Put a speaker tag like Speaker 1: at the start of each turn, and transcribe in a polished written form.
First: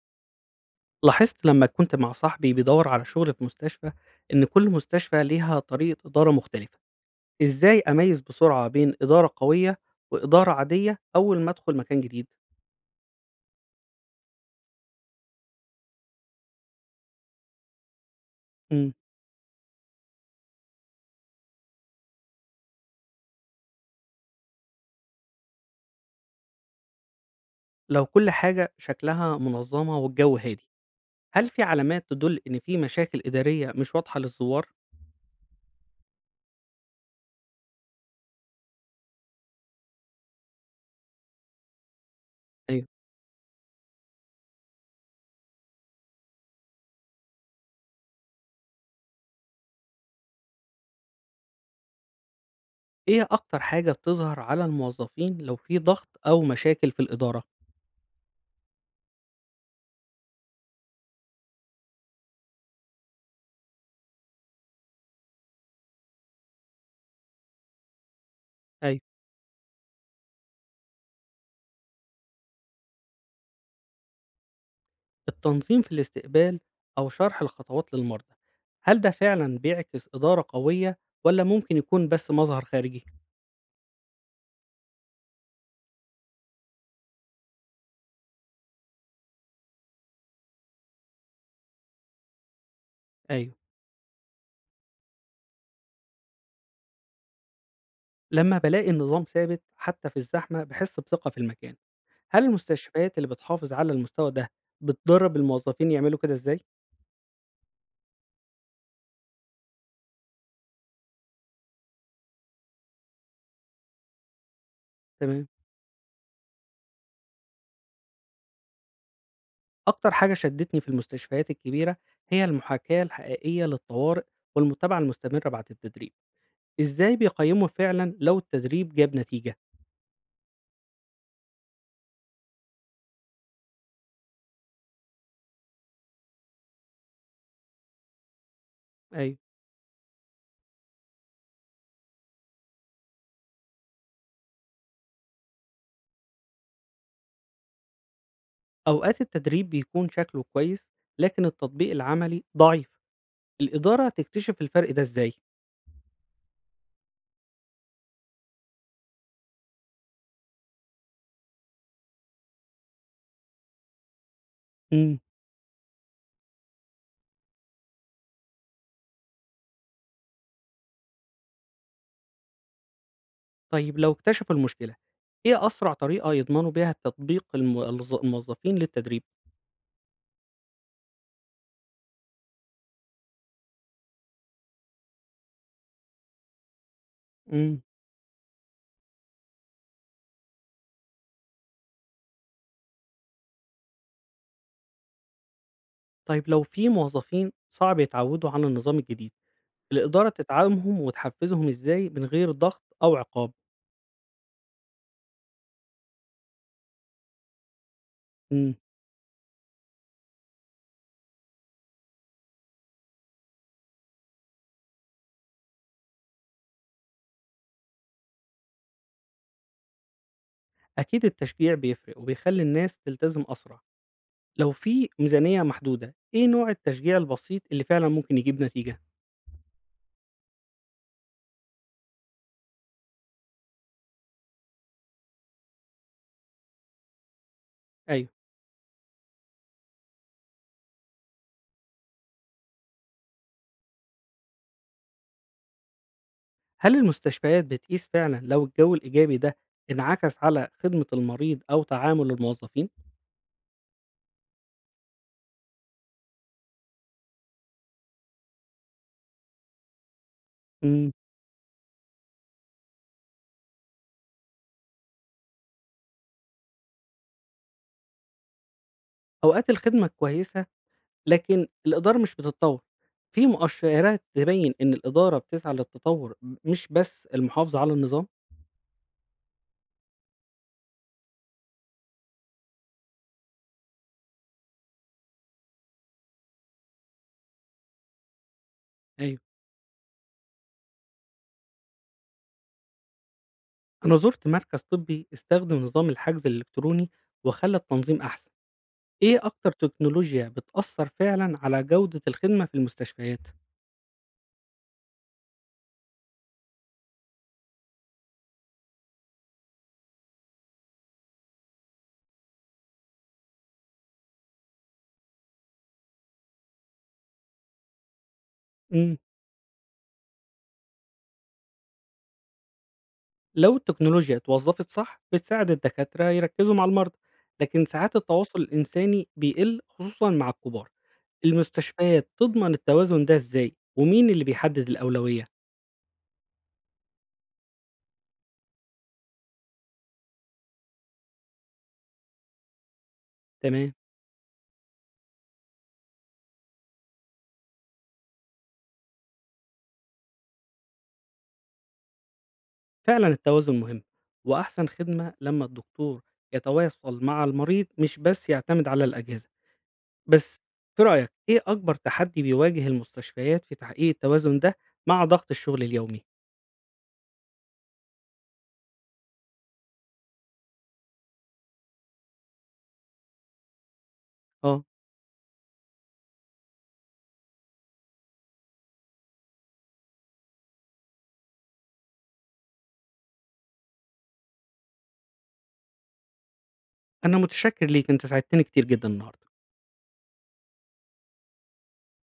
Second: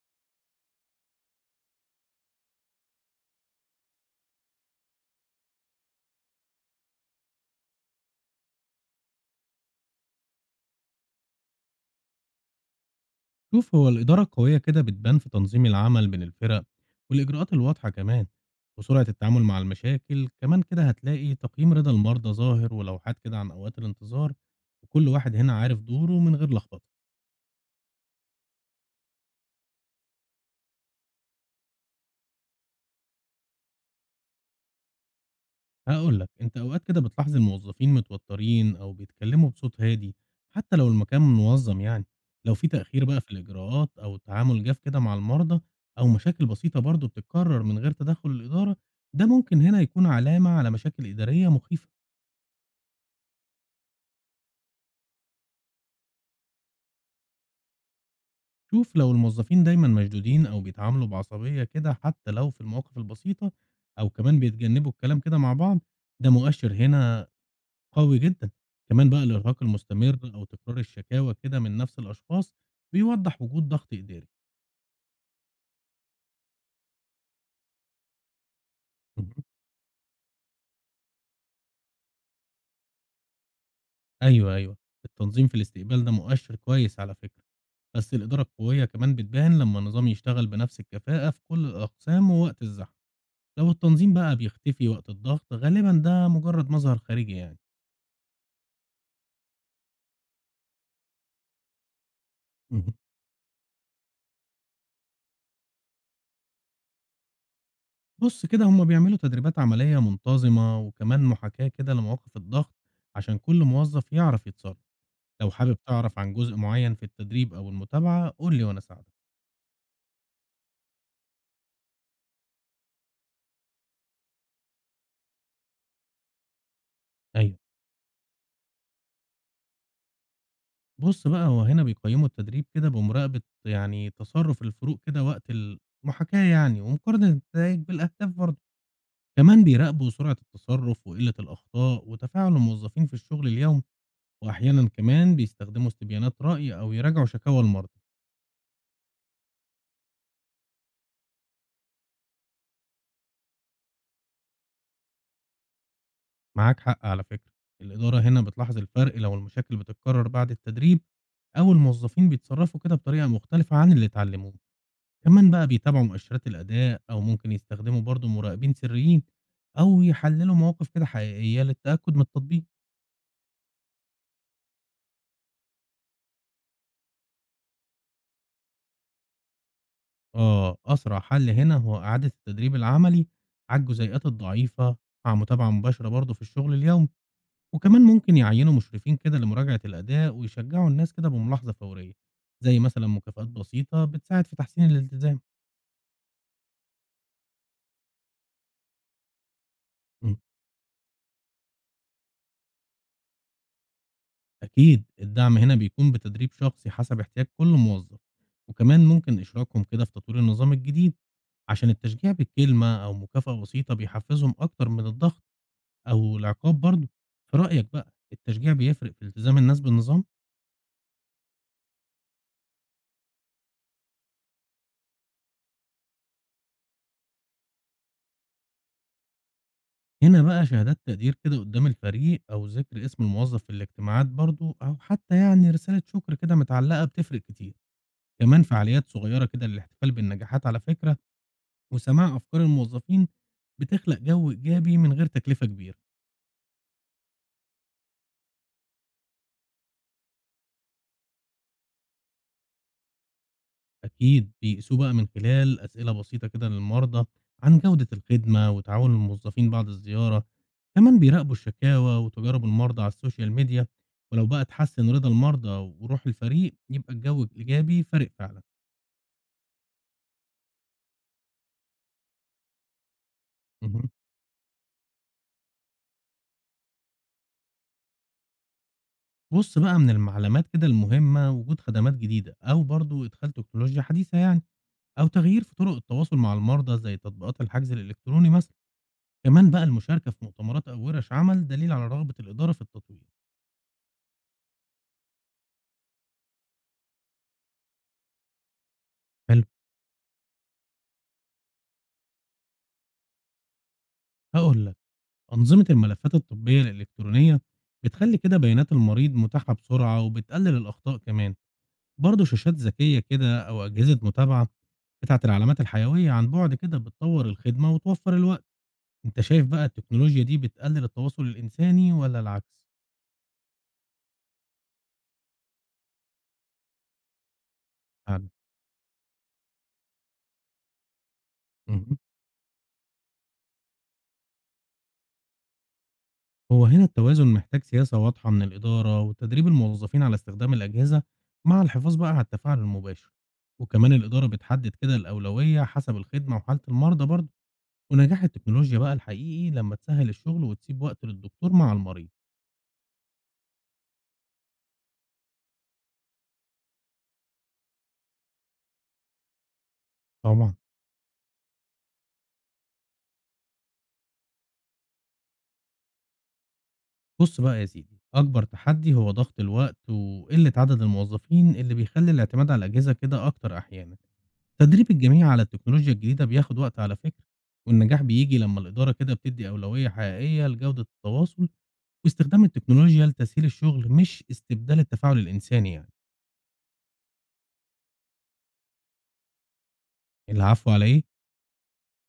Speaker 1: لاحظت لما كنت مع صاحبي بيدور على شغل في مستشفى إن كل مستشفى ليها طريقة إدارة مختلفة، إزاي أميز بسرعة بين إدارة قوية وإدارة عادية أول ما أدخل مكان جديد؟
Speaker 2: شوف، هو الإدارة القوية كده بتبان في تنظيم العمل بين الفرق والإجراءات الواضحة كمان
Speaker 1: مم.
Speaker 2: وسرعة التعامل مع المشاكل. كمان كده هتلاقي تقييم رضا المرضى ظاهر ولوحات كده عن أوقات الانتظار، وكل واحد هنا عارف دوره من غير لخبطة.
Speaker 1: لو كل حاجة شكلها منظمة والجو هادي، هل في علامات تدل إن في مشاكل إدارية مش واضحة للزوار؟
Speaker 2: هقول لك أنت، أوقات كده بتلاحظ الموظفين متوترين أو بيتكلموا بصوت هادي حتى لو المكان منظم يعني. لو في
Speaker 1: أيوه.
Speaker 2: تأخير بقى في الإجراءات أو تعامل جاف كده مع المرضى، أو مشاكل بسيطة برضه بتتكرر من غير تدخل الإدارة، ده ممكن هنا يكون علامة على مشاكل إدارية مخيفة.
Speaker 1: إيه أكتر حاجة بتظهر على الموظفين لو في ضغط أو مشاكل في الإدارة؟
Speaker 2: شوف، لو الموظفين دايما مشدودين او بيتعاملوا بعصبيه كده حتى لو في المواقف البسيطه، او كمان بيتجنبوا الكلام كده مع بعض، ده مؤشر هنا قوي جدا.
Speaker 1: أيوه.
Speaker 2: كمان بقى الارهاق المستمر او تكرار الشكاوى كده من نفس الاشخاص بيوضح وجود ضغط اداري
Speaker 1: التنظيم في الاستقبال أو شرح الخطوات للمرضى، هل ده
Speaker 2: مهم.
Speaker 1: فعلا بيعكس إدارة قوية ولا ممكن يكون بس مظهر خارجي؟
Speaker 2: ايوه ايوه، التنظيم في الاستقبال ده مؤشر كويس على فكره، بس الاداره القويه كمان بتبان لما النظام يشتغل بنفس الكفاءه في كل الاقسام ووقت الزحمه.
Speaker 1: أيوه.
Speaker 2: لو التنظيم بقى بيختفي وقت الضغط، غالبا ده مجرد مظهر خارجي يعني.
Speaker 1: لما بلاقي النظام ثابت حتى في الزحمة بحس بثقة في المكان، هل
Speaker 2: مهم.
Speaker 1: المستشفيات اللي بتحافظ على المستوى ده بتدرب الموظفين يعملوا كده إزاي؟
Speaker 2: بُص كده، هُم بيعملوا تدريبات عملية منتظمة، وكمان محاكاة كده لمواقف الضغط، عشان كل موظف يعرف يتصرف.
Speaker 1: تمام.
Speaker 2: لو حابب تعرف عن جزء معين في التدريب أو المتابعة قُل لي وأنا أساعدك.
Speaker 1: أكتر حاجة شدتني في المستشفيات الكبيرة هي المحاكاة الحقيقية للطوارئ والمتابعة المستمرة بعد التدريب، إزاي
Speaker 2: أيوه.
Speaker 1: بيقيموا فعلا لو التدريب جاب نتيجة؟
Speaker 2: بُص بقى، هو هنا بيقيّموا التدريب كده بمراقبة يعني تصرف الفروق كده وقت المحاكاة يعني، ومقارنة النتايج بالأهداف برضه.
Speaker 1: أيوه.
Speaker 2: كمان بيراقبوا سرعة التصرف وقلة الأخطاء، وتفاعل الموظفين في الشغل اليومي، وأحيانًا كمان بيستخدموا استبيانات رأي أو يراجعوا شكاوى المرضى.
Speaker 1: أوقات التدريب بيكون شكله كويس، لكن التطبيق العملي ضعيف، الإدارة تكتشف الفرق ده إزاي؟
Speaker 2: معاك حق على فكرة، الإدارة هنا بتلاحظ الفرق لو المشاكل بتتكرر بعد التدريب أو الموظفين بيتصرفوا كده بطريقة مختلفة عن اللي اتعلموه.
Speaker 1: امم
Speaker 2: كمان بقى بيتابعوا مؤشرات الأداء أو ممكن يستخدموا برضه مراقبين سريين أو يحللوا مواقف كده حقيقية للتأكد من التطبيق.
Speaker 1: طيب لو اكتشفوا المشكلة، إيه أسرع طريقة يضمنوا بيها التطبيق الموظفين للتدريب؟
Speaker 2: آه، أسرع حل هنا هو إعادة التدريب العملي على الجزيئات الضعيفة مع متابعة مباشرة برضه في الشغل اليومي.
Speaker 1: امم
Speaker 2: وكمان ممكن يعينوا مشرفين كده لمراجعة الأداء ويشجعوا الناس كده بملاحظة فورية، زي مثلا مكافآت بسيطة بتساعد في تحسين الالتزام.
Speaker 1: طيب لو في موظفين صعب يتعودوا على النظام الجديد، الإدارة
Speaker 2: مم.
Speaker 1: تدعمهم وتحفزهم إزاي من غير ضغط أو عقاب؟
Speaker 2: أكيد الدعم هنا بيكون بتدريب شخصي حسب احتياج كل موظف،
Speaker 1: امم
Speaker 2: وكمان ممكن إشراكهم كده في تطوير النظام الجديد، عشان التشجيع بالكلمة أو مكافأة بسيطة بيحفزهم أكتر من الضغط أو العقاب برضه. في رأيك بقى، التشجيع بيفرق في التزام الناس بالنظام؟
Speaker 1: أكيد التشجيع بيفرق وبيخلي الناس تلتزم أسرع، لو في ميزانية محدودة، إيه نوع التشجيع البسيط اللي فعلا ممكن يجيب نتيجة؟
Speaker 2: هنا بقى شهادات تقدير كده قدام الفريق أو ذكر اسم الموظف في الاجتماعات برضو، أو حتى رسالة شكر كده متعلقة بتفرق كتير.
Speaker 1: أيوه.
Speaker 2: كمان فعاليات صغيرة كده للاحتفال بالنجاحات على فكرة، وسماع أفكار الموظفين بتخلق جو إيجابي من غير تكلفة كبيرة.
Speaker 1: هل المستشفيات بتقيس فعلًا لو الجو الإيجابي ده انعكس على خدمة المريض أو تعامل الموظفين؟
Speaker 2: أكيد بيقيسوه بقى من خلال أسئلة بسيطة كده للمرضى عن جودة الخدمة وتعاون الموظفين بعد الزيارة.
Speaker 1: إمم.
Speaker 2: كمان بيراقبوا الشكاوى وتجارب المرضى على السوشيال ميديا، ولو بقى تحسن رضا المرضى وروح الفريق يبقى الجو الإيجابي فارق فعلا.
Speaker 1: أوقات الخدمة كويسة، لكن الإدارة مش بتتطور. في
Speaker 2: اهم.
Speaker 1: مؤشرات تبين إن الإدارة بتسعى للتطور مش بس المحافظة على النظام؟
Speaker 2: بُص بقى، من المعلومات كده المهمة وجود خدمات جديدة أو برضه إدخال تكنولوجيا حديثة يعني، أو تغيير في طرق التواصل مع المرضى زي تطبيقات الحجز الإلكتروني مثلًا.
Speaker 1: أيوه.
Speaker 2: كمان بقى المشاركة في مؤتمرات أو ورش عمل دليل على رغبة الإدارة في التطوير.
Speaker 1: أنا زُرت مركز طبي استخدم نظام الحجز الإلكتروني وخلّى التنظيم أحسن. إيه
Speaker 2: حلو،
Speaker 1: أكتر تكنولوجيا بتأثر فعلًا على جودة الخدمة في المستشفيات؟
Speaker 2: هاقول لك، أنظمة الملفات الطبية الإلكترونية بتخلّي كده بيانات المريض متاحة بسرعة وبتقلل الأخطاء كمان، برضه شاشات ذكية كده أو أجهزة متابعة بتاعة العلامات الحيوية عن بُعد كده بتطور الخدمة وتوفر الوقت.
Speaker 1: إمم.
Speaker 2: أنت شايف بقى التكنولوجيا دي بتقلل التواصل الإنساني والّا العكس؟
Speaker 1: لو التكنولوجيا اتوظّفت صح بتساعد الدكاترة يركّزوا مع المرضى، لكن ساعات
Speaker 2: فعلًا.
Speaker 1: التواصل الإنساني بيقل خصوصًا مع الكبار،
Speaker 2: اهم.
Speaker 1: المستشفيات تضمن التوازن ده إزاي؟ ومين اللي بيحدد الأولوية؟
Speaker 2: هو هنا التوازن محتاج سياسة واضحة من الإدارة، وتدريب الموظفين على استخدام الأجهزة، مع الحفاظ بقى على التفاعل المباشر،
Speaker 1: تمام،
Speaker 2: وكمان الإدارة بتحدد كده الأولوية حسب الخدمة وحالة المرضى برضه، ونجاح التكنولوجيا بقى الحقيقي لمّا تسهّل الشغل وتسيب وقت للدكتور مع المريض.
Speaker 1: فعلًا التوازن مهم، وأحسن خدمة لمّا الدكتور يتواصل مع المريض مش بس يعتمد على الأجهزة، بس
Speaker 2: طبعًا.
Speaker 1: في رأيك إيه أكبر تحدي بيواجه المستشفيات في تحقيق التوازن ده مع ضغط الشغل اليومي؟
Speaker 2: بُص بقى يا سيدي، أكبر تحدي هو ضغط الوقت وقلة عدد الموظفين اللي بيخلّي الاعتماد على الأجهزة كده أكتر أحيانًا.
Speaker 1: آه،
Speaker 2: تدريب الجميع على التكنولوجيا الجديدة بياخد وقت على فكرة، والنجاح بييجي لما الإدارة كده بتدي أولوية حقيقية لجودة التواصل واستخدام التكنولوجيا لتسهيل الشغل مش استبدال التفاعل الإنساني يعني.
Speaker 1: أنا متشكر ليك أنت ساعدتني كتير جدًا النهارده.
Speaker 2: العفو، على إيه؟